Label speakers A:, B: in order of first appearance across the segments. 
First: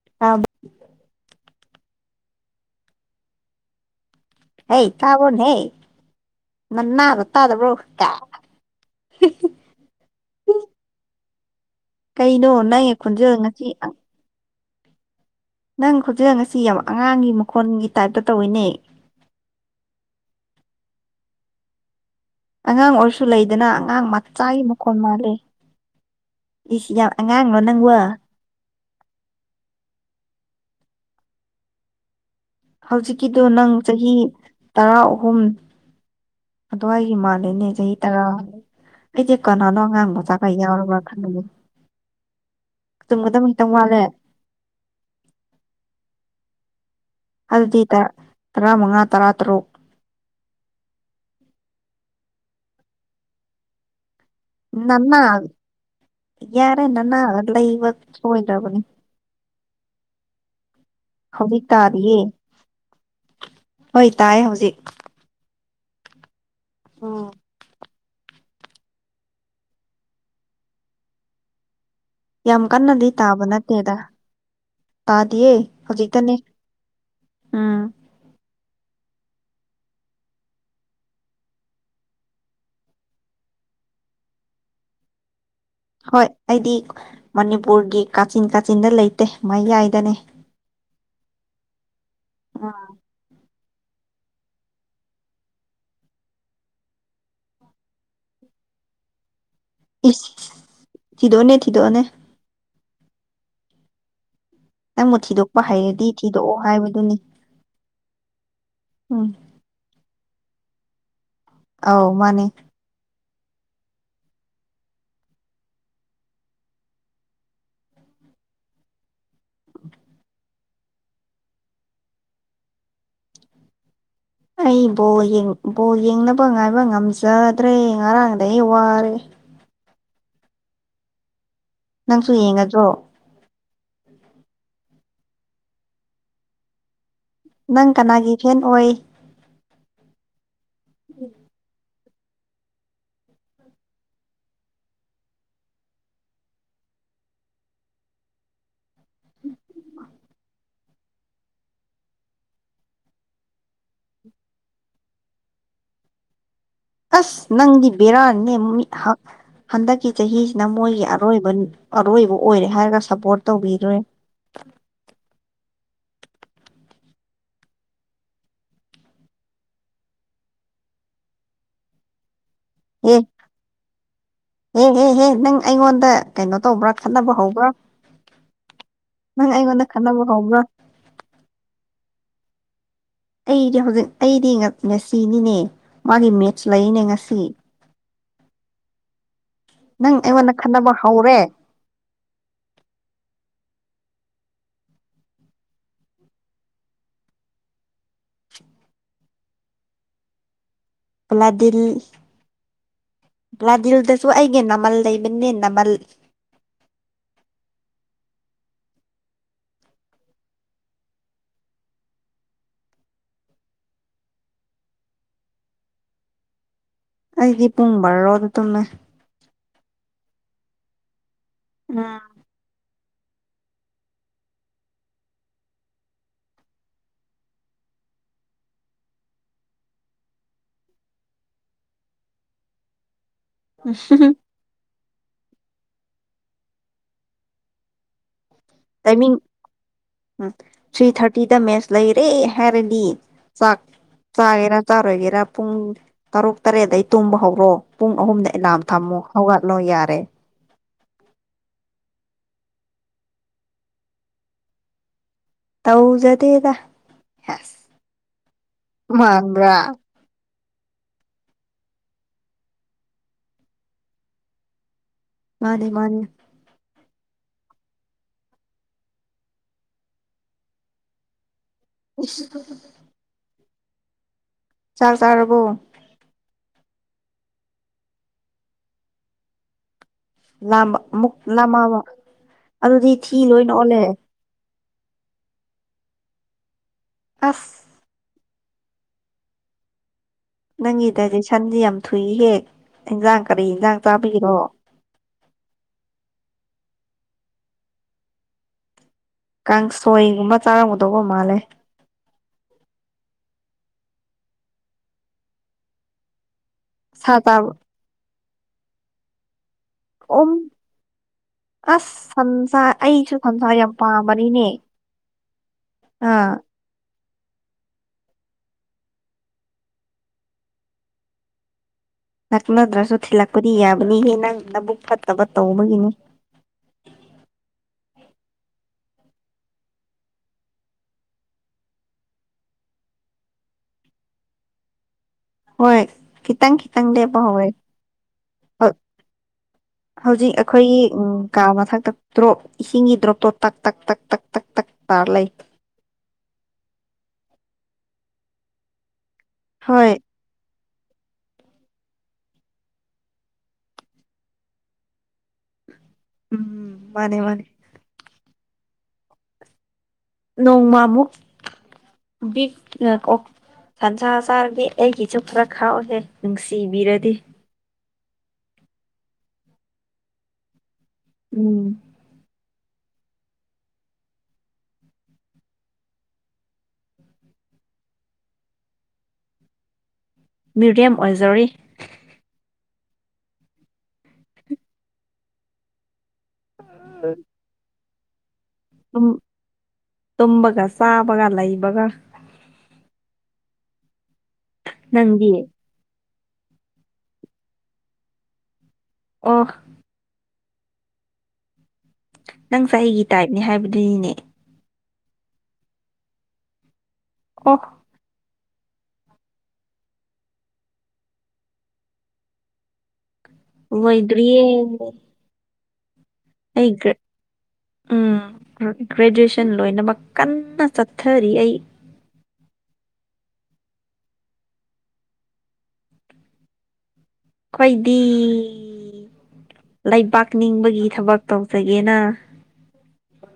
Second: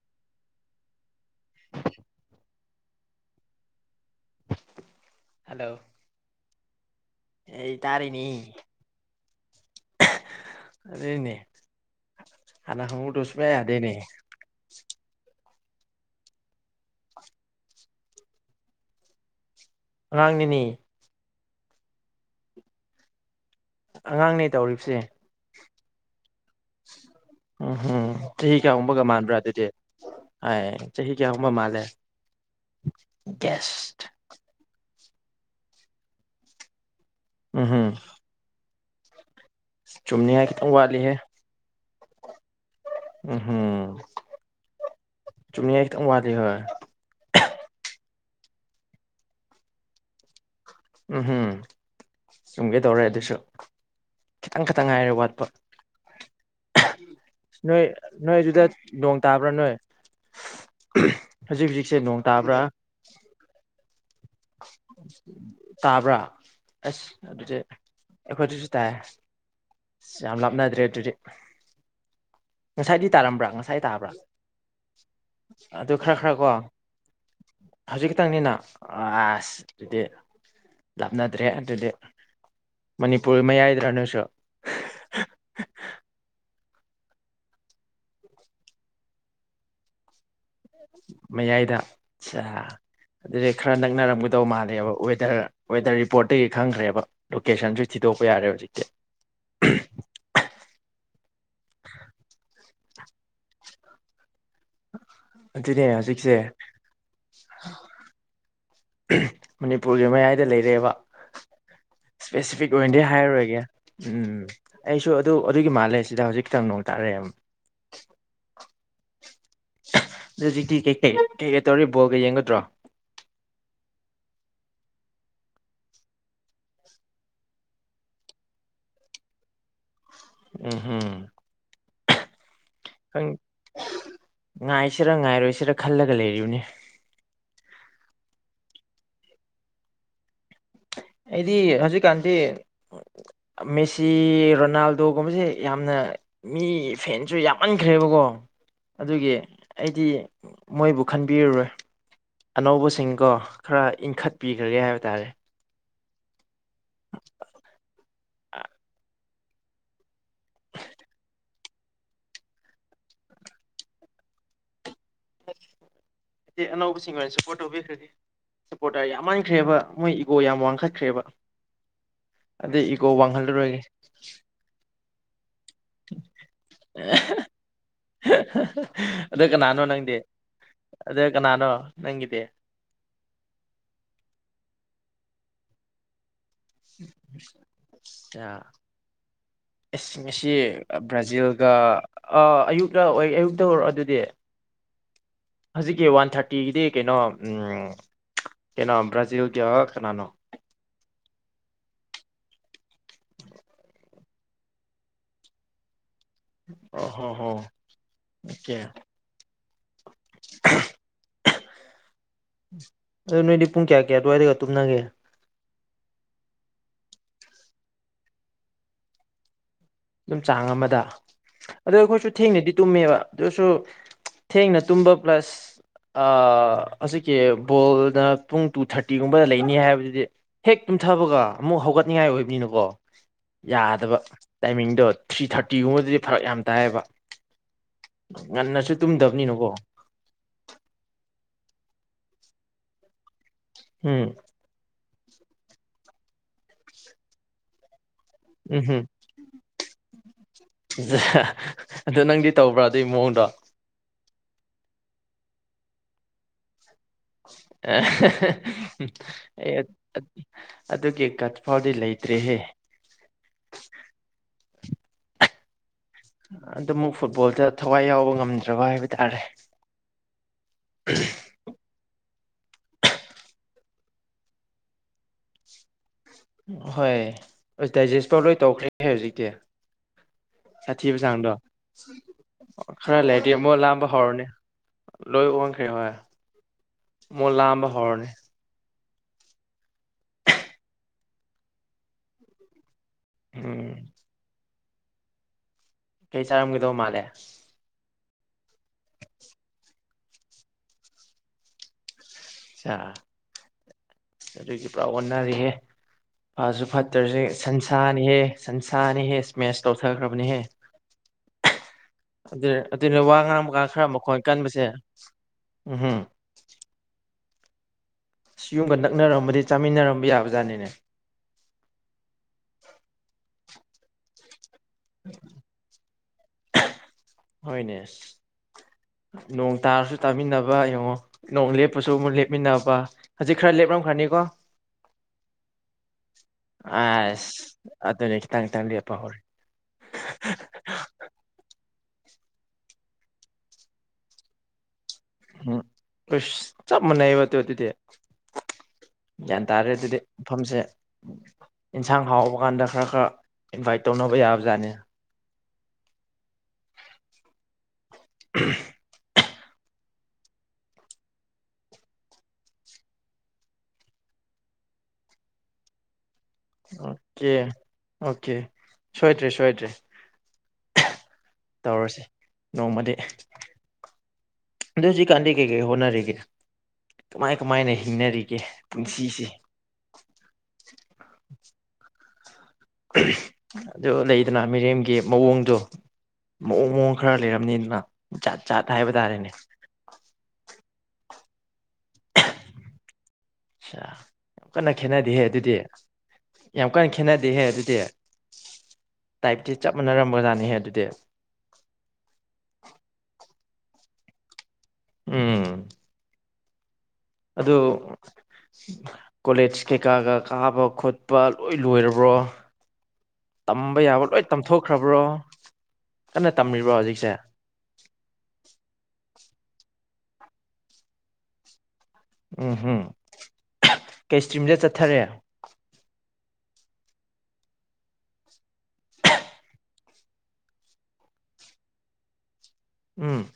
A: [unintelligible]
B: [unintelligible]
A: ꯍꯩ ꯇꯥꯕꯔ‌ꯣꯅ‌ꯦ ꯍꯩ
B: ꯍꯜꯂꯣ
A: ꯅꯟꯅꯗ‌ꯣ ꯇꯥꯗꯕ꯭ꯔꯣ
B: ꯑꯩ
A: ꯀꯥꯏ
B: ꯑꯗꯨꯅꯤꯅꯦ
A: ꯀꯩꯅꯣ ꯅꯪꯒꯤ
B: ꯁꯥꯟꯅꯍꯧꯗꯕ
A: ꯈꯣꯟꯖꯦꯜ
B: ꯁꯨꯡꯌꯥ
A: ꯉꯁꯤ
B: ꯌꯥꯗꯦꯅꯦ
A: ꯅꯪ ꯈꯣꯟꯖꯦꯜ ꯉꯥꯁꯤ ꯌꯥꯝ ꯑꯉꯥꯡꯒꯤ ꯃꯈꯣꯟꯒꯤ ꯇꯥꯏꯞꯇ ꯇꯧꯋꯤꯅꯦ
B: ꯑꯉꯥꯡ ꯅꯤꯅ‌ꯦ
A: ꯑꯉꯥꯡ ꯑꯣꯏꯔꯥꯁꯨ ꯂꯩꯗꯅ ꯑꯉꯥꯡ
B: ꯑꯉꯥꯡꯅꯦ
A: ꯃꯆꯥꯒꯤ ꯃꯈꯣꯜ
B: ꯇꯧꯔꯤꯕꯁꯦ
A: ꯃꯥꯜꯂꯦ ꯏꯁ ꯌꯥꯝ ꯑꯉꯥꯡ
B: ꯎꯝ ꯍꯝ ꯆꯥꯍꯤ ꯀꯌꯥꯒꯨꯝꯕꯒ ꯃꯥꯟꯕ꯭ꯔꯥ ꯑꯗꯨꯗꯤ ꯍꯣꯏ ꯆꯥꯍꯤ ꯀꯌꯥꯒꯨꯝꯕ ꯃꯥꯜꯂꯦ
A: ꯍꯧꯖꯤꯛꯀꯤꯗꯣ ꯅꯪ
B: ꯒꯦꯁ
A: ꯆꯥꯍꯤ ꯇꯔꯥ ꯑꯍꯨꯝ ꯑꯗꯨꯋꯥꯏꯒꯤ ꯃꯥꯟ
B: ꯎꯝ
A: ꯑꯗꯨꯅꯦ
B: ꯍꯝ
A: ꯆꯍꯤ ꯇꯔꯥ ꯑꯩꯗꯤ ꯀꯅꯥꯅꯣ ꯑꯉꯥꯡ
B: ꯆꯨꯝꯅꯤꯡꯉꯥꯏ
A: ꯃꯆꯥꯒ
B: ꯈꯤꯇꯪ
A: ꯌꯥꯎꯔꯕ
B: ꯋꯥꯠꯂꯤꯍꯦ
A: ꯈꯟꯕꯥꯅꯦ ꯈꯤꯇꯪ
B: ꯎꯝꯍꯨꯝ
A: ꯋꯥꯠꯂꯦ
B: ꯆꯨꯝꯃ‌ꯦ ꯈꯤꯇꯪ ꯋꯥꯠꯂ‌ꯦ ꯍꯣꯏ
A: ꯑꯗꯨꯗꯤ ꯇ ꯇꯔꯥꯃꯉꯥ ꯇꯔꯥꯇꯔꯨꯛ
B: ꯎꯝ ꯍꯨꯝ ꯆꯨꯝꯒꯦ ꯇꯧꯔꯦ ꯑꯗꯨꯁꯨ ꯈꯤꯇꯪ ꯈꯤꯇꯪ ꯉꯥꯏꯔꯦ
A: ꯅꯅꯥ
B: ꯋꯥꯠꯄ
A: ꯌꯥꯔꯦ ꯅꯅꯥ
B: ꯅꯣꯏ
A: ꯂꯩꯕ
B: ꯅꯣꯏ ꯑꯗꯨꯗ
A: ꯁꯣꯏꯗ꯭ꯔꯕꯅꯤ
B: ꯅꯣꯡ ꯇꯥꯕ꯭ꯔꯥ ꯅꯣꯏ ꯍꯧꯖꯤꯛ ꯍꯧꯖꯤꯛꯁꯦ ꯅꯣꯡ ꯇꯥꯕ꯭ꯔꯥ
A: ꯍꯣꯏ ꯇꯥꯏꯌꯦ ꯍꯧꯖꯤꯛ
B: ꯇꯥꯕ꯭ꯔꯥ ꯑꯁ
A: ꯎꯝ
B: ꯑꯗꯨꯗꯤ ꯑꯩꯈꯣꯏꯗꯁꯨ ꯇꯥꯏꯌꯦ ꯑꯁ ꯌꯥꯝ ꯂꯥꯞꯅꯗ꯭ꯔꯦ ꯑꯗꯨꯗꯤ
A: ꯌꯥꯝ ꯀꯟꯅꯗꯤ
B: ꯉꯁꯥꯏꯗꯤ
A: ꯇꯥꯕ
B: ꯇꯥꯔꯝꯕ꯭ꯔꯥ ꯉꯁꯥꯏ
A: ꯅꯠꯇꯦꯗ
B: ꯇꯥꯕ꯭ꯔꯥ
A: ꯇꯥꯗꯤꯌꯦ
B: ꯑꯗꯨ ꯈꯔ ꯈꯔ
A: ꯍꯧꯖꯤꯛꯇꯅꯦ
B: ꯀꯣ
A: ꯎꯝ
B: ꯍꯧꯖꯤꯛ ꯈꯤꯇꯪꯅꯤꯅ ꯑꯁ ꯑꯗꯨꯗꯤ ꯂꯥꯞꯅꯗ꯭ꯔꯦ ꯑꯗꯨꯗꯤ ꯃꯅꯤꯄꯨꯔ ꯃꯌꯥꯏꯗꯔꯥ ꯅꯪꯁꯨ
A: ꯍꯣꯏ ꯑꯩꯗꯤ ꯃꯅꯤꯄꯨꯔꯒꯤ ꯀꯥꯆꯤꯟ ꯀꯥꯆꯤꯟꯗ ꯂꯩꯇꯦ ꯃꯌꯥꯏꯗꯥꯅꯦ
B: ꯃꯌꯥꯏꯗ
A: ꯎꯝ
B: ꯑꯗꯨꯗꯤ ꯈꯔ ꯅꯛꯅꯔꯝꯒꯗꯧ ꯃꯥꯜꯂꯦꯕ ꯋꯦꯗ꯭ꯔ ꯋꯦꯗ꯭ꯔ ꯔꯤꯄꯣꯔꯠꯇꯥꯒꯤ ꯈꯪꯈ꯭ꯔꯦꯕ ꯂꯣꯀꯦꯁꯟꯁꯨ ꯊꯤꯗꯣꯛꯄ ꯌꯥꯔꯦ ꯍꯧꯖꯤꯛꯇꯤ
A: ꯏꯁ ꯊꯤꯗꯣꯛꯑꯣꯅꯦ ꯊꯤꯗꯣꯛꯑꯣꯅꯦ ꯅꯪꯕꯨ ꯊꯤꯗꯣꯛꯄ
B: ꯑꯗꯨꯅꯦ
A: ꯍꯩꯔꯥꯗꯤ
B: ꯍꯧꯖꯤꯛꯁꯦ
A: ꯊꯤꯗꯣꯛꯑꯣ ꯍꯥꯏꯕꯗꯨꯅꯤ ꯎꯝ
B: ꯃꯅꯤꯄꯨꯔꯒꯤ ꯃꯌꯥꯏꯗ ꯂꯩꯔꯦꯕ
A: ꯑꯧ ꯃꯥꯅꯦ
B: ꯂꯣꯏꯅꯗꯤ ꯍꯥꯏꯔꯥꯔꯣꯏꯒꯦ ꯎꯝ ꯑꯩꯁꯨ ꯑꯗꯨ ꯑꯗꯨꯒꯤ ꯃꯥꯜꯂꯦ ꯁꯤꯗ ꯍꯧꯖꯤꯛꯇꯪ ꯅꯣꯡ ꯇꯥꯔꯛꯑꯦꯕ ꯑꯗꯨꯗꯤ ꯀꯩ ꯀꯩ ꯀꯩ ꯀꯩ ꯇꯧꯔꯤ ꯕꯣꯜꯒ ꯌꯦꯡꯒꯗ꯭ꯔꯣ
A: ꯑꯩ ꯕ‌ꯣꯜ ꯌ‌ꯦꯡ ꯕꯣꯜ ꯌꯦꯡꯅꯕ ꯉꯥꯏꯕ ꯉꯝꯖꯗ꯭ꯔꯦ ꯉꯔꯥꯡꯗꯩ ꯋꯥꯔꯦ
B: ꯎꯝꯍꯨꯝ
A: ꯅꯪꯁꯨ ꯌꯦꯡꯒꯗ꯭ꯔꯣ
B: ꯪ ꯉꯥꯏꯁꯤꯔꯥ ꯉꯥꯏꯔꯣꯏꯁꯤꯔꯥ ꯈꯜꯂꯒ ꯂꯩꯔꯤꯕꯅ‌ꯦ
A: ꯅꯪ ꯀꯅꯥꯒꯤ ꯐꯦꯟ ꯑꯣꯏ
B: ꯑꯩꯗꯤ ꯍꯧꯖꯤꯛꯀꯥꯟꯗꯤ ꯃꯦꯁꯤ ꯔꯣꯅꯥꯜꯗꯣꯒꯨꯝꯕꯁꯦ ꯌꯥꯝꯅ ꯃꯤ ꯐꯦꯟꯁꯨ ꯌꯥꯝꯃꯟꯈ꯭ꯔꯦꯕꯥꯀꯣ ꯑꯗꯨꯒꯤ ꯑꯩꯗꯤ ꯃꯣꯏꯕꯨ ꯈꯟꯕꯤꯔꯔꯣꯏ ꯑꯅꯧꯕꯥꯁꯤꯡꯀꯣ ꯈ꯭ꯔ ꯏꯪꯈꯠꯄꯤꯈ꯭ꯔꯒꯦ ꯍꯥꯏꯕ ꯇꯥꯔꯦ
A: ꯑꯁ ꯅꯪꯗꯤ ꯕꯦꯔꯥꯅꯤꯅꯦ ꯃꯤ ꯍꯥ ꯍꯟꯗꯛꯀꯤ ꯆꯍꯤꯁꯤꯅ ꯃꯣꯏꯒꯤ ꯑꯔꯣꯏꯕ ꯑꯔꯣꯏꯕ ꯑꯣꯏꯔꯦ ꯍꯥꯏꯔꯒ ꯁꯞꯄꯣꯔꯠ ꯇꯧꯕꯤꯔꯣꯏ
B: ꯁꯤ ꯑꯅꯧꯕꯁꯤꯡꯅ ꯁꯞꯄꯣꯔꯠ ꯇꯧꯕꯤꯈ꯭ꯔꯗꯤ ꯁꯞꯄꯣꯔꯠꯇ꯭ꯔ ꯌꯥꯝꯃꯟ ꯈ꯭ꯔꯦꯕ ꯃꯣꯏ ꯏꯒꯣ ꯌꯥꯝ ꯋꯥꯡꯈꯠꯈ꯭ꯔꯦꯕ ꯑꯗꯨꯏ ꯏꯒꯣ ꯋꯥꯡꯍꯜ ꯂꯥꯔꯣꯏꯒꯦ
A: ꯑꯦꯍꯦꯍꯦꯍ ꯅꯪ ꯑꯩꯉꯣꯟꯗ ꯀꯩꯅꯣ ꯇꯧꯕ꯭ꯔꯥ ꯈꯠꯅꯕ ꯍꯧꯕ꯭ꯔꯥ
B: ꯑꯗꯣ
A: ꯅꯪ
B: ꯀꯅꯥꯅꯣ
A: ꯑꯩꯉꯣꯟꯗ
B: ꯅꯪꯗꯤ
A: ꯈꯠꯅꯕ ꯍꯧꯕ꯭ꯔꯥ
B: ꯑꯗꯣ ꯀꯅꯥꯅꯣ ꯅꯪꯒꯤꯗꯤ
A: ꯑꯩꯗꯤ ꯍꯧꯖꯤꯛ ꯑꯩꯗꯤ ꯉꯁꯤꯅꯤꯅꯦ ꯃꯥꯒꯤ ꯃꯤꯠ
B: ꯑ [unintelligible] ꯑꯁ
A: ꯅꯪ
B: ꯉꯥꯁꯤ
A: ꯑꯩꯉꯣꯟꯗ ꯈꯟꯅꯕ ꯍꯧꯔꯦ
B: ꯕ꯭ꯔꯥꯖꯤꯜꯒ ꯑ ꯑꯌꯨꯛꯔꯥ ꯑꯌꯨꯛꯇ ꯑꯣꯏꯔꯦ ꯑꯗꯨꯗꯤ‍ ꯍꯧꯖꯤꯛꯀꯤ ꯋꯥꯟ ꯊꯥꯔꯇꯤꯒꯤꯗꯤ ꯀꯩꯅꯣ ꯀꯩꯅꯣ ꯕ꯭ꯔꯥꯖꯤꯜꯒꯥ ꯀꯅꯥꯅꯣ
A: ꯕ꯭ꯂꯥꯗꯤꯜ ꯕ꯭ꯂꯥꯗꯤꯜꯗꯁꯨ ꯑꯩꯒꯤ ꯅꯃꯜ ꯂꯩꯕꯅꯦ ꯅꯃꯜ
B: ꯑꯣ ꯍꯣ ꯍꯣ ꯑꯣꯀꯦ ꯑꯗꯨ ꯅꯣꯏꯗꯤ ꯄꯨꯡ ꯀꯌꯥ ꯀꯌꯥ ꯑꯗꯨꯋꯥꯏꯗꯒ ꯇꯨꯝꯅꯒꯦ
A: ꯑꯩꯗꯤ ꯄꯨꯡ ꯕꯥꯔꯣꯗ ꯇꯨꯝꯃꯦ
B: ꯑꯗꯨꯝ ꯆꯥꯡ ꯑꯃꯗ ꯑꯗꯣ ꯑꯩꯈꯣꯏꯁꯨ
A: ꯎꯝ
B: ꯊꯦꯡꯅꯥꯗꯤ ꯇꯨꯝꯃꯦꯕ ꯑꯗꯨꯁꯨ ꯊꯦꯡꯅ ꯇꯨꯝꯕ ꯄ꯭ꯂꯁ ꯑ ꯍꯧꯖꯤꯛꯀꯤ ꯕꯣꯜꯅ ꯄꯨꯡ ꯇꯨ ꯊꯥꯔꯇꯤꯒꯨꯝꯕꯗ ꯂꯩꯅꯤ ꯍꯥꯏꯕꯗꯨꯗꯤ ꯍꯦꯛ ꯇꯨꯝꯊꯥꯕꯒ ꯑꯃꯨꯛ ꯍꯧꯒꯠꯅꯤꯡꯉꯥꯏ ꯑꯣꯏꯕꯅꯤꯅ ꯀꯣ ꯌꯥꯗꯕ ꯇꯥꯏꯃꯤꯡꯗꯣ ꯊ꯭ꯔꯤ ꯊꯥꯔꯇꯤꯒꯨꯝꯕꯗꯗꯤ ꯐꯥꯔꯛ ꯌꯥꯝ ꯇꯥꯏꯌꯦꯕ ꯉꯟꯅꯁꯨ ꯑꯗꯣ
A: ꯇꯥꯏꯃꯤꯡ
B: ꯇꯨꯝꯗꯥꯕꯅꯤꯅ ꯀꯣ
A: ꯎꯝ ꯊ꯭ꯔꯤ ꯊꯥꯔꯇꯤꯗ ꯃꯦꯠꯁ ꯂꯩꯔꯦ ꯍꯥꯏꯔꯗꯤ ꯆꯥꯛ
B: ꯎꯝ
A: ꯆꯥꯒꯦꯔꯥ ꯆꯥꯔꯣꯏꯒꯦꯔꯥ ꯄꯨꯡ ꯇꯔꯨꯛ ꯇꯔꯦꯠꯇꯩ ꯇꯨꯝꯕ ꯍꯧꯔꯣ ꯄꯨꯡ ꯑꯍꯨꯝꯗ ꯑꯦꯂꯥꯝ
B: ꯎꯝ
A: ꯊꯝꯃꯣ ꯍꯧꯒꯠꯂꯣ ꯌꯥꯔꯦ
B: ꯑꯗꯣ ꯅꯪꯗꯤ ꯇꯧꯕ꯭ꯔꯣ ꯑꯗꯨꯏ ꯃꯑꯣꯡꯗꯣ
A: ꯇꯧꯖꯗꯦꯗ ꯍꯦꯁ ꯃꯥꯟꯕ꯭ꯔꯥ
B: ꯑ ꯑꯗꯨꯒꯤ ꯒꯠ ꯐꯥꯎꯗꯤ ꯂꯩꯇ꯭ꯔꯦꯍꯦ
A: ꯃꯥꯅꯦ ꯃꯥꯅꯦ
B: ꯑꯗꯨ ꯑꯃꯨꯛ ꯐꯨꯠꯕꯣꯜꯗ ꯊꯋꯥꯏ ꯌꯥꯎꯕ ꯉꯝꯗ꯭ꯔꯕ ꯍꯥꯏꯕ ꯇꯥꯔꯦ
A: ꯏꯁ [unintelligible] ꯆꯥꯛ ꯆꯥꯔꯕꯣ
B: ꯍꯣꯏ ꯑꯁ ꯗꯥꯏꯖꯦꯁꯄꯣꯔ ꯂꯣꯏ ꯇꯧꯈ꯭ꯔꯦ ꯍꯧꯖꯤꯛꯇꯤ
A: ꯂꯥꯝꯕ
B: ꯁꯥꯊꯤꯕ
A: ꯑꯃꯨꯛ
B: ꯆꯥꯡꯗꯣ
A: ꯂꯥꯝꯃꯛꯑꯕ ꯑꯗꯨꯗꯤ
B: ꯈꯔ
A: ꯊꯤ
B: ꯂꯩꯔꯗꯤ
A: ꯂꯣꯏꯅ
B: ꯑꯃꯨꯛ
A: ꯑꯣꯜꯂꯦ
B: ꯂꯥꯝꯕ ꯍꯧꯔꯅꯦ ꯂꯣꯏ ꯑꯣꯟꯈ꯭ꯔꯦ ꯍꯣꯏ ꯃꯨ
A: ꯑꯁ
B: ꯂꯥꯑꯝꯕ ꯍꯧꯔꯅꯤ [unintelligible]
A: ꯅꯪꯒꯤ ꯗꯥꯏꯖꯁꯟꯁ ꯌꯥꯝ ꯊꯨꯏ ꯍꯦꯛ ꯏꯟꯖꯥꯡ ꯀꯔꯤ
B: ꯎꯝ
A: ꯏꯟꯖꯥꯡ ꯆꯥꯕꯤꯔꯣ
B: ꯀꯩ ꯆꯥꯔꯝꯒꯗꯧꯕ ꯃꯥꯜꯂꯦ
A: ꯀꯥꯡꯁꯣꯏꯒꯨꯝꯕ ꯆꯥꯔꯝꯒꯗꯧꯕ ꯃꯥꯜꯂꯦ
B: ꯑꯗꯨꯒꯤ ꯄꯨ꯭ꯔꯥ ꯑꯣꯟꯅꯔꯤꯍꯦ ꯐꯁꯨ
A: ꯁꯥ
B: ꯐꯠꯇ꯭ꯔꯁꯦ
A: ꯆꯥꯕ
B: ꯁꯟꯁꯥꯅꯤꯍꯦ ꯁꯟꯁꯥꯅꯤꯍꯦ ꯏꯁꯃꯦꯁ
A: ꯑꯣꯝ
B: ꯇꯧꯊꯈ꯭ꯔꯕꯅꯤꯍꯦ
A: ꯑꯁ
B: ꯑꯗꯨ
A: ꯁꯟꯁꯥ
B: ꯑꯗꯨꯅ
A: ꯑꯩꯁꯨ
B: ꯋꯥ
A: ꯁꯟꯁꯥ
B: ꯉꯥꯡꯕꯀ
A: ꯌꯥꯝ
B: ꯈꯔ ꯃꯈꯣꯟ
A: ꯄꯥꯝꯕꯅꯤꯅꯦ
B: ꯀꯟꯕꯁꯦ ꯎꯍꯨꯝ
A: ꯑꯥ
B: ꯁꯤꯒꯨꯝꯕ ꯅꯛꯅꯔꯝꯕꯗꯤ ꯆꯥꯃꯤꯟꯅꯔꯝꯕ ꯌꯥꯕ ꯖꯥꯠꯅꯤꯅꯦ
A: ꯅꯛꯅꯗ꯭ꯔꯁꯨ ꯊꯤꯜꯂꯛꯄꯗꯤ ꯌꯥꯕꯅꯤꯍꯦ ꯅꯪ ꯅꯕꯨꯛ ꯐꯠꯇꯕ ꯇꯧꯕꯒꯤꯅꯤ
B: ꯍꯣꯏꯅꯦ ꯅꯣꯡ ꯇꯥꯔꯁꯨ ꯇꯥꯃꯤꯟꯅꯕ ꯌꯦꯡꯉꯣ ꯅꯣꯡ ꯂꯦꯞꯄꯁꯨ ꯑꯃꯨꯛ ꯂꯦꯞꯃꯤꯟꯅꯕ ꯍꯧꯖꯤꯛ ꯈꯔ ꯂꯦꯞꯂꯝꯝꯈ꯭ꯔꯅꯤꯀꯣ
A: ꯍꯣꯏ ꯈꯤꯇꯪ ꯈꯤꯇꯪ ꯂꯦꯞꯄ
B: ꯑꯁ
A: ꯍꯧꯔꯦ
B: ꯑꯗꯨꯅꯤ ꯈꯤꯇꯪ
A: ꯍꯧ
B: ꯈꯤꯇꯪꯗꯤꯄꯍꯦ
A: ꯍꯧꯖꯤꯛ ꯑꯩꯈꯣꯏꯒꯤ ꯎ ꯀꯥ ꯃꯊꯛꯇ ꯗ꯭ꯔꯣꯞ ꯏꯁꯤꯡꯒꯤ ꯗ꯭ꯔꯣꯞꯇꯣ ꯇꯛ ꯇꯛ ꯇꯛ ꯇꯛ ꯇꯛ ꯇꯛ ꯇꯥꯔ ꯂꯩ
B: ꯎꯝꯁ ꯆꯞ ꯃꯥꯟꯅꯩꯕ ꯑꯗꯨ ꯑꯗꯨꯗꯤ ꯒ꯭ꯌꯥꯟ ꯇꯥꯔꯦ
A: ꯍꯣꯏ
B: ꯑꯗꯨꯗꯤ ꯃꯐꯝꯁꯦ ꯌꯦꯟꯁꯥꯡ ꯍꯥꯎꯕ ꯀꯥꯟꯗ ꯈꯔ ꯈꯔ ꯏꯟꯚꯥꯏꯠ ꯇꯧꯅꯕ ꯌꯥꯕꯖꯥꯠꯅꯤ
A: ꯎꯝ ꯃꯥꯅꯦ ꯃꯥꯅꯦ
B: [unintelligible]
A: ꯅꯣꯡꯃꯥꯃꯨ ꯕꯤ ꯁꯟꯁꯥ ꯆꯥꯔꯗꯤ ꯑꯩꯒꯤꯁꯨ ꯄꯨꯔ ꯈꯥꯎꯁꯦ
B: ꯑꯣꯀꯦ ꯑꯣꯀꯦ ꯁꯣꯏꯗ꯭ꯔꯦ ꯁꯣꯏꯗ꯭ꯔꯦ
A: ꯎꯝ
B: ꯇꯧꯔꯁꯤ ꯅꯣꯡꯃꯗꯤ ꯑꯗ ꯍꯧꯖꯤꯛꯀꯥꯟꯗꯤ ꯀꯩꯀꯩ ꯍꯣꯠꯅꯔꯤꯒꯦ ꯀꯃꯥꯏ ꯀꯃꯥꯏꯅ ꯍꯤꯡꯅꯔꯤꯒꯦ ꯄꯨꯟꯁꯤꯁꯦ
A: ꯃ꯭ꯔꯦꯝ ꯑꯣꯏꯖꯔꯤ
B: ꯑꯗꯨ ꯂꯩꯗꯅ ꯃꯤꯔꯦꯝꯒꯤ ꯃꯑꯣꯡꯗꯣ ꯃꯑꯣꯡ ꯃꯑꯣꯡ ꯈꯔ ꯂꯩꯔꯝꯅꯤꯗꯅ ꯖꯥꯠ ꯖꯥꯠ ꯍꯥꯏꯕ
A: ꯇꯨꯝ
B: ꯇꯥꯔꯦꯅꯦ
A: ꯇꯨꯝꯕꯒ ꯆꯥꯕꯒ ꯂꯩꯕꯒ
B: ꯑ ꯌꯥꯝ ꯀꯟꯅ ꯈꯦꯠꯅꯗꯍꯦ
A: ꯅꯪꯗꯤ
B: ꯑꯗꯨꯗꯤ ꯌꯥꯝ ꯀꯟꯅ ꯈꯦꯠꯅꯗꯦꯍꯦ ꯑꯗꯨꯗꯤ
A: ꯑꯣ
B: ꯇꯥꯏꯞꯇꯤ ꯆꯞ ꯅꯔꯝꯕꯖꯅꯤꯍꯦ ꯑꯗꯨꯗꯤ
A: ꯅꯪ ꯆꯍꯤꯒꯤ ꯇꯥꯏꯞꯅꯦ ꯍꯥꯏꯕꯗꯨꯅꯤꯅꯦ
B: ꯎꯝ
A: ꯑꯣ
B: ꯑꯗꯨꯗ ꯀꯣꯂꯦꯖ ꯀꯩꯀꯥꯒ ꯀꯥꯕ ꯈꯣꯠꯄ ꯂꯣꯏ ꯂꯣꯏꯔꯕ꯭ꯔꯣ ꯇꯝꯕ ꯌꯥꯕ꯭ꯔ ꯂꯣꯏ
A: ꯂꯣꯏꯗ꯭ꯔꯤꯌꯦ
B: ꯇꯝꯊꯣꯛꯈ꯭ꯔꯕ꯭ꯔꯣ ꯀꯟꯅ
A: ꯑꯩ
B: ꯇꯝꯃꯤꯕ꯭ꯔꯣ
A: ꯒ꯭ꯔꯦ
B: ꯍꯧꯖꯤꯛꯁꯦ
A: ꯎꯝ ꯒ꯭ꯔꯦꯖꯨꯑꯦꯁꯟ ꯂꯣꯏꯅꯃꯛ ꯀꯟꯅ ꯆꯠꯊꯔꯤ ꯑꯩ
B: ꯎꯝꯝ ꯀꯩ ꯏꯁꯇ꯭ꯔꯤꯝꯗ ꯆꯠꯊꯔꯦ
A: ꯑꯩꯈꯣꯏꯗꯤ ꯂꯩꯕꯥꯛ ꯅꯤꯡꯕꯒꯤ ꯊꯕꯛ ꯇꯧꯖꯒꯦꯅ
B: ꯎꯝ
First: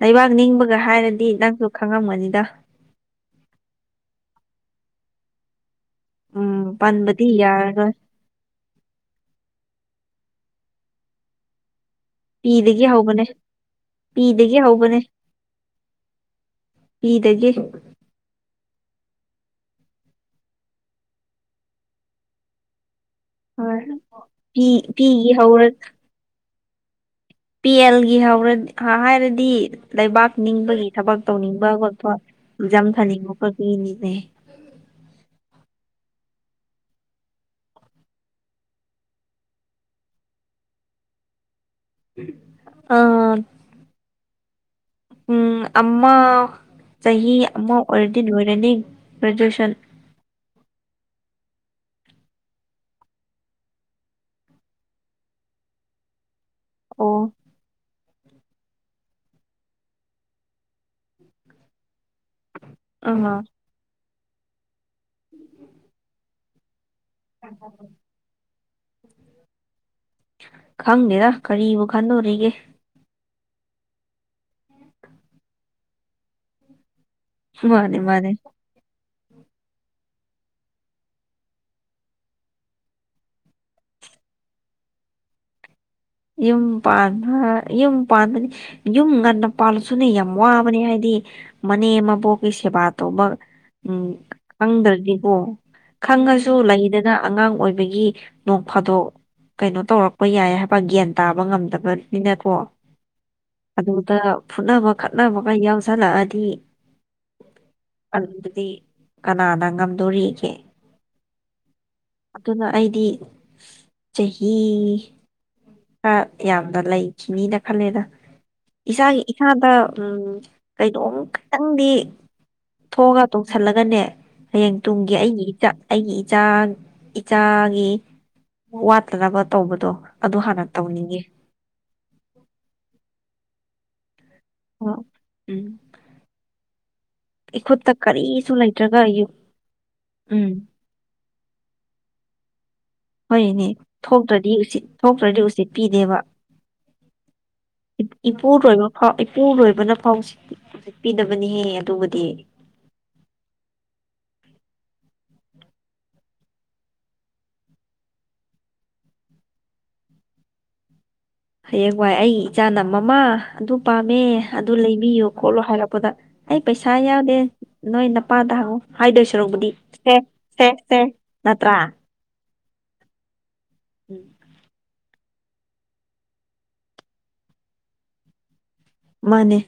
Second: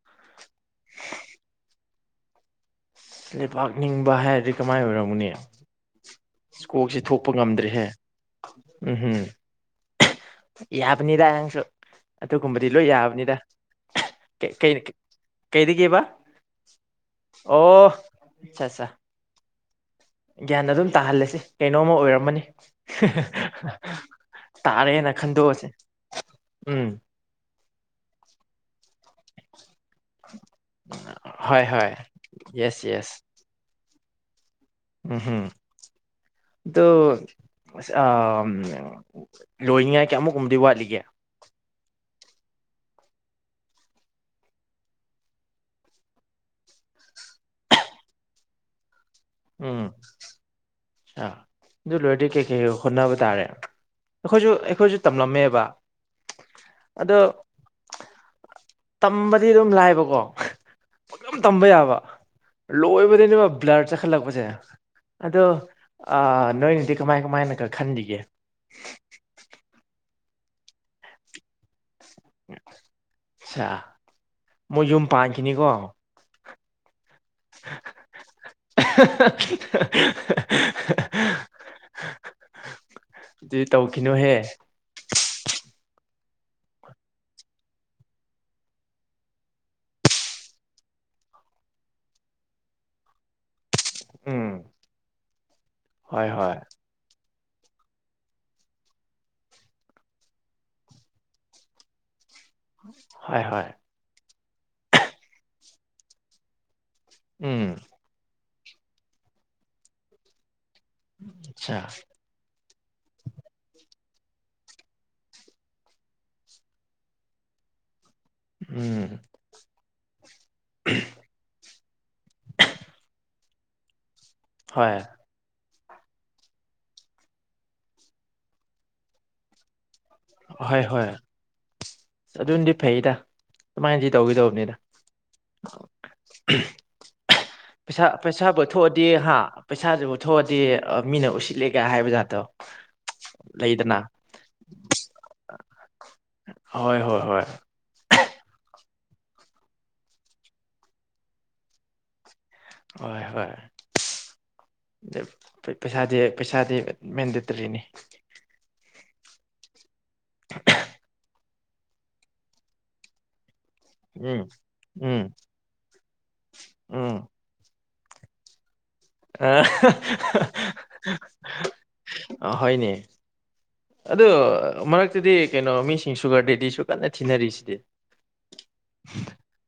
A: ꯂꯩꯕꯥꯛ ꯅꯤꯡꯕꯒ ꯍꯥꯏꯔꯗꯤ ꯅꯪꯁꯨ ꯈꯪꯉꯝꯒꯅꯤꯗ
B: ꯂꯩꯄꯥꯛꯥꯛ ꯅꯤꯡꯕ ꯍꯥꯏꯔꯗꯤ ꯀꯃꯥꯏ ꯑꯣꯏꯔꯝꯃꯅꯦ
A: ꯎꯝ
B: ꯁꯀꯣꯛꯁꯤꯦ
A: ꯄꯟꯕꯗꯤ
B: ꯊꯣꯛꯄ ꯉꯝꯗ꯭ꯔꯦꯍꯦ
A: ꯌꯥꯔꯔꯣꯏ
B: ꯎꯝꯝ ꯌꯥꯕꯅꯤꯗꯥꯪꯁꯨ ꯑꯗꯨꯒꯨꯝꯕꯗꯤ
A: ꯄꯤꯗꯒꯤ
B: ꯂꯣꯏ
A: ꯍꯧꯕꯅꯦ
B: ꯌꯥꯕꯅꯤꯗ
A: ꯄꯤꯗꯒꯤ ꯍꯧꯕꯅꯦ
B: ꯀꯩꯒꯦꯕ
A: ꯍꯗꯗꯒꯤꯦ
B: ꯑꯆꯥꯆꯥ ꯒ꯭ꯌꯥꯟ ꯑꯗꯨꯝ ꯇꯥꯍꯜꯂꯁꯤ ꯀꯩꯅꯣꯝꯃ ꯑꯣꯏꯔꯝꯃꯅꯤ
A: ꯍꯣꯏ ꯄꯤ
B: ꯇꯥꯔꯦꯅ
A: ꯄꯤꯒꯤ ꯍꯧꯔ
B: ꯈꯟꯗꯣꯛꯑꯁꯦ ꯎꯝ
A: ꯄꯤ ꯑꯦꯜꯒꯤ ꯍꯧꯔꯗꯤ ꯍꯥꯏꯔꯗꯤ ꯂꯩꯕꯥꯛ ꯅꯤꯡꯕꯒꯤ ꯊꯕꯛ
B: ꯍꯣꯏ
A: ꯇꯧꯅꯤꯡꯕ
B: ꯍꯣꯏ ꯌꯦꯁ
A: ꯈꯣꯠꯄꯆꯝ ꯐꯅꯤꯡꯕ ꯄꯒꯤꯅꯦ
B: ꯎꯝꯝ ꯇ ꯑ ꯂꯣꯏꯅꯤꯉꯥꯏ ꯀꯌꯥꯃꯨꯛꯀꯨꯝꯕꯗꯤ ꯋꯥꯠꯂꯤꯒꯦ
A: ꯑꯥ ꯎꯝ ꯑꯃ ꯆꯍꯤ ꯑꯃ ꯑꯣꯏꯔꯗꯤ ꯂꯣꯏꯔꯅꯤ ꯒ꯭ꯔꯦꯖꯨꯑꯦꯁꯟ
B: ꯎꯝ ꯑ ꯑꯗꯨ ꯂꯣꯏꯔꯗꯤ ꯀꯩꯀꯩ ꯍꯣꯠꯅꯕ ꯇꯥꯔꯦ ꯑꯩꯈꯣꯏꯁꯨ ꯑꯩꯈꯣꯏꯁꯨ ꯇꯝꯂꯝꯃꯦꯕ
A: ꯑꯣ
B: ꯑꯗꯣ ꯇꯝꯕꯗꯤ ꯑꯗꯨꯝ ꯂꯥꯏꯕꯀꯣ ꯑꯗꯨꯝ ꯇꯝꯕ ꯌꯥꯕ
A: ꯑꯥ
B: ꯂꯣꯏꯕꯗꯅꯦꯕ ꯕ꯭ꯂꯔ ꯆꯈꯠꯂꯛꯄꯁꯦ ꯑꯗꯣ ꯅꯣꯏꯅꯗꯤ ꯀꯃꯥꯏ ꯀꯃꯥꯏꯅ ꯈ ꯈꯟꯈꯤꯒꯦ
A: ꯈꯪꯅꯤꯗ ꯀꯔꯤꯕꯨ ꯈꯪꯗꯣꯔꯦ
B: ꯑ ꯃꯣꯏ ꯌꯨꯝ ꯄꯥꯟꯈꯤꯅꯤꯀꯣ
A: ꯅꯤ ꯃꯥꯅꯦ
B: [inaudible] ꯑꯗꯨ ꯇꯧꯈꯤꯅꯣꯍꯦ
A: ꯌ ꯄꯥꯟ ꯌ ꯄꯥꯟꯗꯝꯅꯤ ꯌꯨꯝ ꯉꯟꯅ ꯄꯥꯜꯂꯁꯨꯅꯦ ꯌꯥꯝ ꯋꯥꯕꯅꯦ ꯍꯥꯏꯕꯗꯤ ꯃꯅꯦ ꯏꯃꯕꯨ ꯀꯩꯁꯦꯕꯥ ꯇ ꯎꯝ ꯈꯪꯗ꯭ꯔꯗꯤꯀꯣ
B: ꯍꯣꯏ
A: ꯈꯪꯉꯁꯨ
B: ꯍꯣꯏ
A: ꯂꯩꯗꯅ ꯑꯉꯥꯡ ꯑꯣꯏꯕꯒꯤ ꯅꯣꯡ ꯐꯥꯗꯣꯛ ꯀꯩꯅꯣ ꯇꯧꯔꯛꯄ ꯌꯥꯏ ꯍꯥꯏꯕ ꯂꯄꯥ ꯒ꯭ꯌꯥꯟ ꯇꯥꯕ ꯉꯝꯗꯕꯅꯤꯅꯀꯣ
B: [unintelligible]
A: ꯑꯗꯨꯗ ꯐꯨꯠꯅꯕ ꯈꯠꯅꯕꯒ ꯌꯥꯎꯁꯜꯂꯛꯑꯗꯤ
B: ꯎꯝ
A: ꯑꯗꯨꯗꯤ ꯀꯅꯥꯅ ꯉꯝꯗꯣꯔꯤꯒꯦ
B: [unintelligible]
A: ꯑꯗꯨꯅ ꯑꯩꯗꯤ ꯆꯍꯤ ꯈꯔ ꯌꯥꯝꯅ ꯂꯩꯈꯤꯅꯤꯅ ꯈꯜꯂꯦꯗ
B: ꯎꯝ
A: ꯏꯁꯥꯒꯤ ꯏꯁꯥꯗ ꯎꯝ ꯀꯩꯗꯣꯝ ꯈꯈꯤꯇꯪꯗꯤ ꯊꯣꯛꯑꯒ ꯇꯧꯁꯜꯂꯒꯅꯦ ꯍꯌꯦꯡ
B: ꯍꯣꯏ
A: ꯇꯨꯡꯒꯤ ꯑꯩꯒꯤ ꯏꯆꯠ ꯑꯩꯒꯤ ꯏꯆꯥ ꯏꯆꯥꯒꯤ ꯋꯥꯠꯇꯅꯕ ꯇꯧꯕꯗꯣ ꯑꯗꯨ ꯍꯥꯟꯅ ꯇꯧꯅꯤꯡꯉꯦ
B: [unintelligible] ꯑꯗꯨꯅꯗꯤ ꯐꯩꯗ ꯁꯃꯥꯏꯅ ꯁꯤ ꯇꯧꯈꯤꯗꯧꯕꯅꯤꯗ
A: ꯑꯣ ꯎꯝ ꯏꯈꯨꯠꯇ
B: ꯄꯩꯁꯥ
A: ꯀꯔꯤꯁꯨ
B: ꯄꯩꯁꯥꯕꯨ
A: ꯂꯩꯇ꯭ꯔꯒ
B: ꯊꯣꯛꯑꯗꯤ
A: ꯌꯨ
B: ꯍꯥ
A: ꯎꯝ
B: ꯄꯩꯁꯥꯁꯤꯕꯨꯊꯑꯗꯤ ꯃꯤꯅ ꯎꯁꯤꯠꯂꯦ ꯀꯌꯥ ꯍꯥꯏꯕ ꯖꯥꯠꯇꯣ
A: ꯍꯣꯏ ꯏꯅꯦ
B: ꯂꯩꯗꯅ
A: ꯊꯣꯛꯇ꯭ꯔꯗꯤ ꯎꯁꯤꯠ ꯊꯣꯛꯇ꯭ꯔꯗꯤ ꯎ ꯎꯆꯠ ꯄꯤꯗꯦꯕ
B: ꯍꯣꯏ ꯍꯣꯏ ꯍꯣꯏ
A: ꯏꯄꯨꯔꯨꯔꯣꯏꯕ ꯐꯥꯎ ꯏꯄꯨꯔꯨꯔꯣꯏꯕꯅ ꯐꯥꯎꯛꯄꯤꯗꯕꯅꯤꯍꯦ ꯑꯗꯨꯕꯨꯗꯤ
B: ꯍꯣꯏ ꯍꯣꯏ ꯄꯩꯁꯥꯗꯤ ꯄꯩꯁꯥꯗꯤ ꯃꯦꯟꯗꯦꯇꯔꯤꯅꯤ [inaudible]
A: ꯍꯌꯦꯡ ꯋꯥꯏ ꯑꯩꯒꯤ ꯏꯆꯥꯅ ꯃꯃꯥ ꯑꯗꯨ ꯄꯥꯝꯃꯦ
B: ꯎꯝ
A: ꯑꯗꯨ ꯂꯩꯕꯤꯌꯨ
B: ꯎꯝ
A: ꯈꯣꯠꯂꯣ ꯍꯥꯏꯔꯛꯄꯗ ꯑꯩ ꯄꯩꯁꯥ
B: ꯎꯝ
A: ꯌꯥꯎꯗꯦ ꯅꯣꯏ ꯅꯄꯥꯗ ꯍꯥꯏꯗꯣꯏ ꯁꯔꯨꯛꯕꯨꯗꯤ ꯁꯦ ꯁꯦ ꯁꯦ ꯅꯠꯇ꯭ꯔꯥ
B: ꯑ ꯍꯅꯦ ꯑꯗꯨ ꯃꯔꯛ ꯑꯗꯨꯨꯗꯤ ꯀꯩꯅꯣ ꯃꯤꯁꯤꯡ ꯁꯨꯒꯔꯗꯗꯤ ꯁꯁꯨ ꯀꯟꯅ ꯊꯤꯅꯔꯤꯁꯤꯗꯤ
A: ꯃꯥꯅꯦ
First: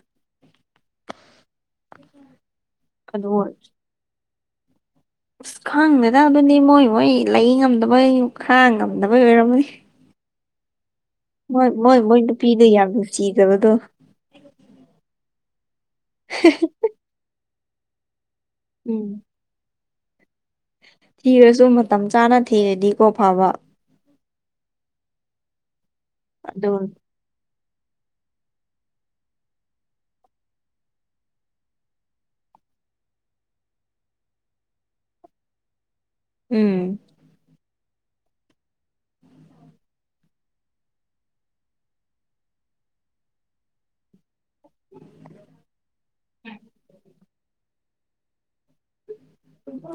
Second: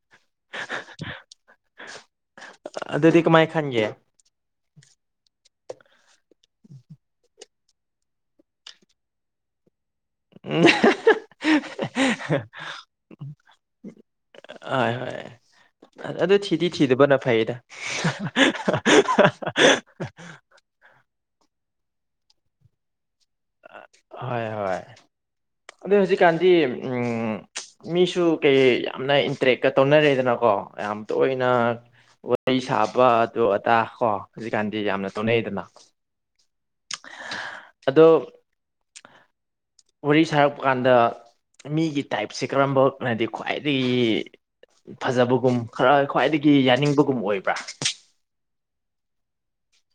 B: ꯑꯗꯨꯗꯤ ꯀ
A: ꯑꯗꯨ
B: ꯃꯥꯏ ꯈꯥꯟꯒꯦ
A: ꯑꯁ ꯈꯪꯗꯗ ꯑꯗꯨꯅꯤ ꯃꯣꯏ ꯃꯣꯏ ꯂꯩ ꯉꯝꯗꯕꯩ ꯈꯔ ꯉꯝꯗꯕꯩ ꯑꯣꯏꯔꯝꯅꯤ
B: [unintelligible]
A: ꯍꯣꯏ ꯃꯣꯏ ꯃꯣꯏ ꯅꯨꯄꯤꯗ ꯌꯥꯝ ꯅꯨꯡ ꯆꯤꯖꯕꯗꯣ
B: ꯑꯣꯏ ꯍꯣꯏ ꯑꯗꯨ ꯊꯤꯗꯤ ꯊꯤꯗꯕꯅ ꯐꯩꯌꯦꯗ
A: ꯎꯝ
B: [unintelligible]
A: ꯊꯤꯔꯁꯨ ꯃꯇꯝ ꯆꯥꯅ ꯊꯤꯔꯗꯤꯀꯣ ꯐꯕ
B: ꯍꯣꯏ ꯍꯣꯏ ꯑꯗꯨ ꯍꯧꯖꯤꯛꯀꯥꯟꯗꯤ
A: ꯑꯗꯨ
B: ꯎꯝ ꯃꯤꯁꯨ ꯀꯩ ꯌꯥꯝꯅ ꯏꯟꯇꯔꯦꯛꯀ ꯇꯧꯅꯔꯦꯗꯅꯀꯣ ꯌꯥꯝ ꯇꯣꯏꯅ ꯋꯥꯔꯤ ꯁꯥꯕ ꯑꯗꯨ ꯑꯗꯥ ꯀꯣ ꯍꯧꯖꯤꯛꯀꯥꯟꯗꯤ ꯌꯥꯝꯅ ꯇꯧꯅꯩꯗꯅ
A: ꯎꯝ
B: ꯑꯗꯣq ꯋꯥꯔꯤ ꯁꯥꯔꯛꯄ ꯀꯥꯟꯗ ꯃꯤꯒꯤ ꯇꯥꯏꯞꯁꯦ ꯀꯔꯝꯕꯅꯗꯤ ꯈ꯭ꯋꯥꯏꯗꯒꯤ ꯐꯖꯕꯒꯨꯝ ꯈꯔ ꯈ꯭ꯋꯥꯏꯗꯒꯤ ꯌꯥꯅꯤꯡꯕꯒꯨꯝ ꯑꯣꯏꯕ꯭ꯔꯥ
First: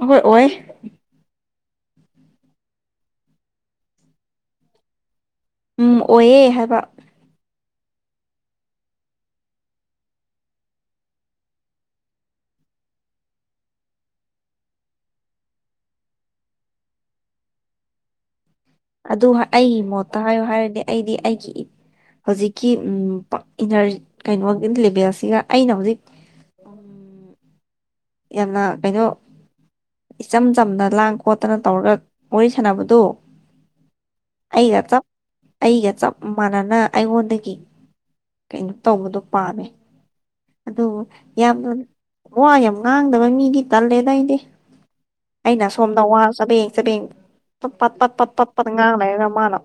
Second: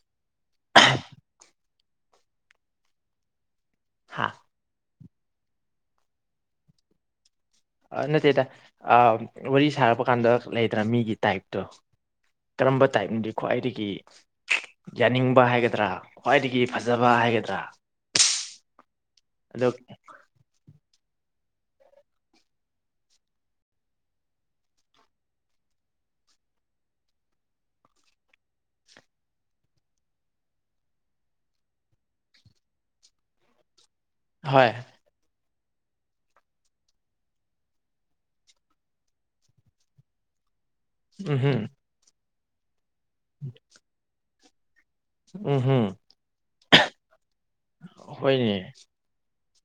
A: ꯍꯣꯏ ꯑꯣꯏ
B: [unintelligible]
A: ꯎꯝ ꯑꯣꯏꯌꯦ ꯍꯥꯏꯕ
B: ꯅꯠꯇꯦꯗ ꯋꯥꯔꯤ ꯁꯥꯔꯛꯄ ꯀꯥꯟꯗ ꯂꯩꯗ꯭ꯔꯥ ꯃꯤꯒꯤ ꯇꯥꯏꯞꯇꯣ ꯀꯔꯝꯕ ꯇꯥꯏꯞꯅꯗꯤ ꯈ꯭ꯋꯥꯏꯗꯒꯤ ꯌꯥꯅꯤꯡꯕ ꯍꯥꯏꯒꯗ꯭ꯔꯥ ꯈ꯭ꯋꯥꯏꯗꯒꯤ ꯐꯖꯕ ꯍꯥꯏꯒꯗ꯭ꯔꯥ
A: ꯑꯗꯨ
B: ꯑꯗꯣ
A: ꯑꯩꯒꯤ ꯃꯣꯠꯇ ꯍꯥꯏꯌꯨ ꯍꯥꯏꯔꯗꯤ ꯑꯩꯗꯤ ꯑꯩꯒꯤ ꯍꯧꯖꯤꯛꯀꯤ ꯏꯅꯔ ꯀꯩꯅꯣꯒꯤ ꯂꯦꯚꯦꯜꯁꯤꯒ ꯑꯩꯅ ꯍꯧꯖꯤꯛ ꯌꯥꯝꯅ ꯀꯩꯅꯣ ꯏꯆꯝ ꯆꯝꯅ ꯂꯥꯡ ꯈꯣꯠꯇꯅ ꯇꯧꯔꯒ ꯋꯥꯔꯤ ꯁꯥꯟꯅꯕꯗꯨ
B: ꯍꯣꯏ
A: ꯑꯩꯒ ꯆꯞ ꯑꯩꯒ ꯆꯞ ꯃꯥꯟꯅꯅ ꯑꯩꯉꯣꯟꯗꯒꯤ ꯀꯩꯅꯣ ꯇꯧꯕꯗꯣ ꯄꯥꯝꯃꯦ ꯑꯗꯨꯕꯨ
B: ꯎꯝ
A: ꯌꯥꯝꯅ ꯋꯥ ꯌꯥꯝ ꯉꯥꯡꯗꯕ ꯃꯤꯗꯤ ꯇꯜꯂꯦꯗ ꯑꯩꯗꯤ
B: ꯎꯝ
A: ꯑꯩꯅ
B: ꯎꯝ
A: ꯁꯣꯝꯗ ꯋꯥ ꯆꯕꯦꯡ ꯆꯕꯦꯡ ꯄꯠ ꯄꯠ ꯄꯠ ꯄꯠ
B: ꯍꯣꯏꯅꯦ
A: ꯄꯠꯄꯠ ꯉꯥꯡꯅꯔꯒ ꯃꯥꯅ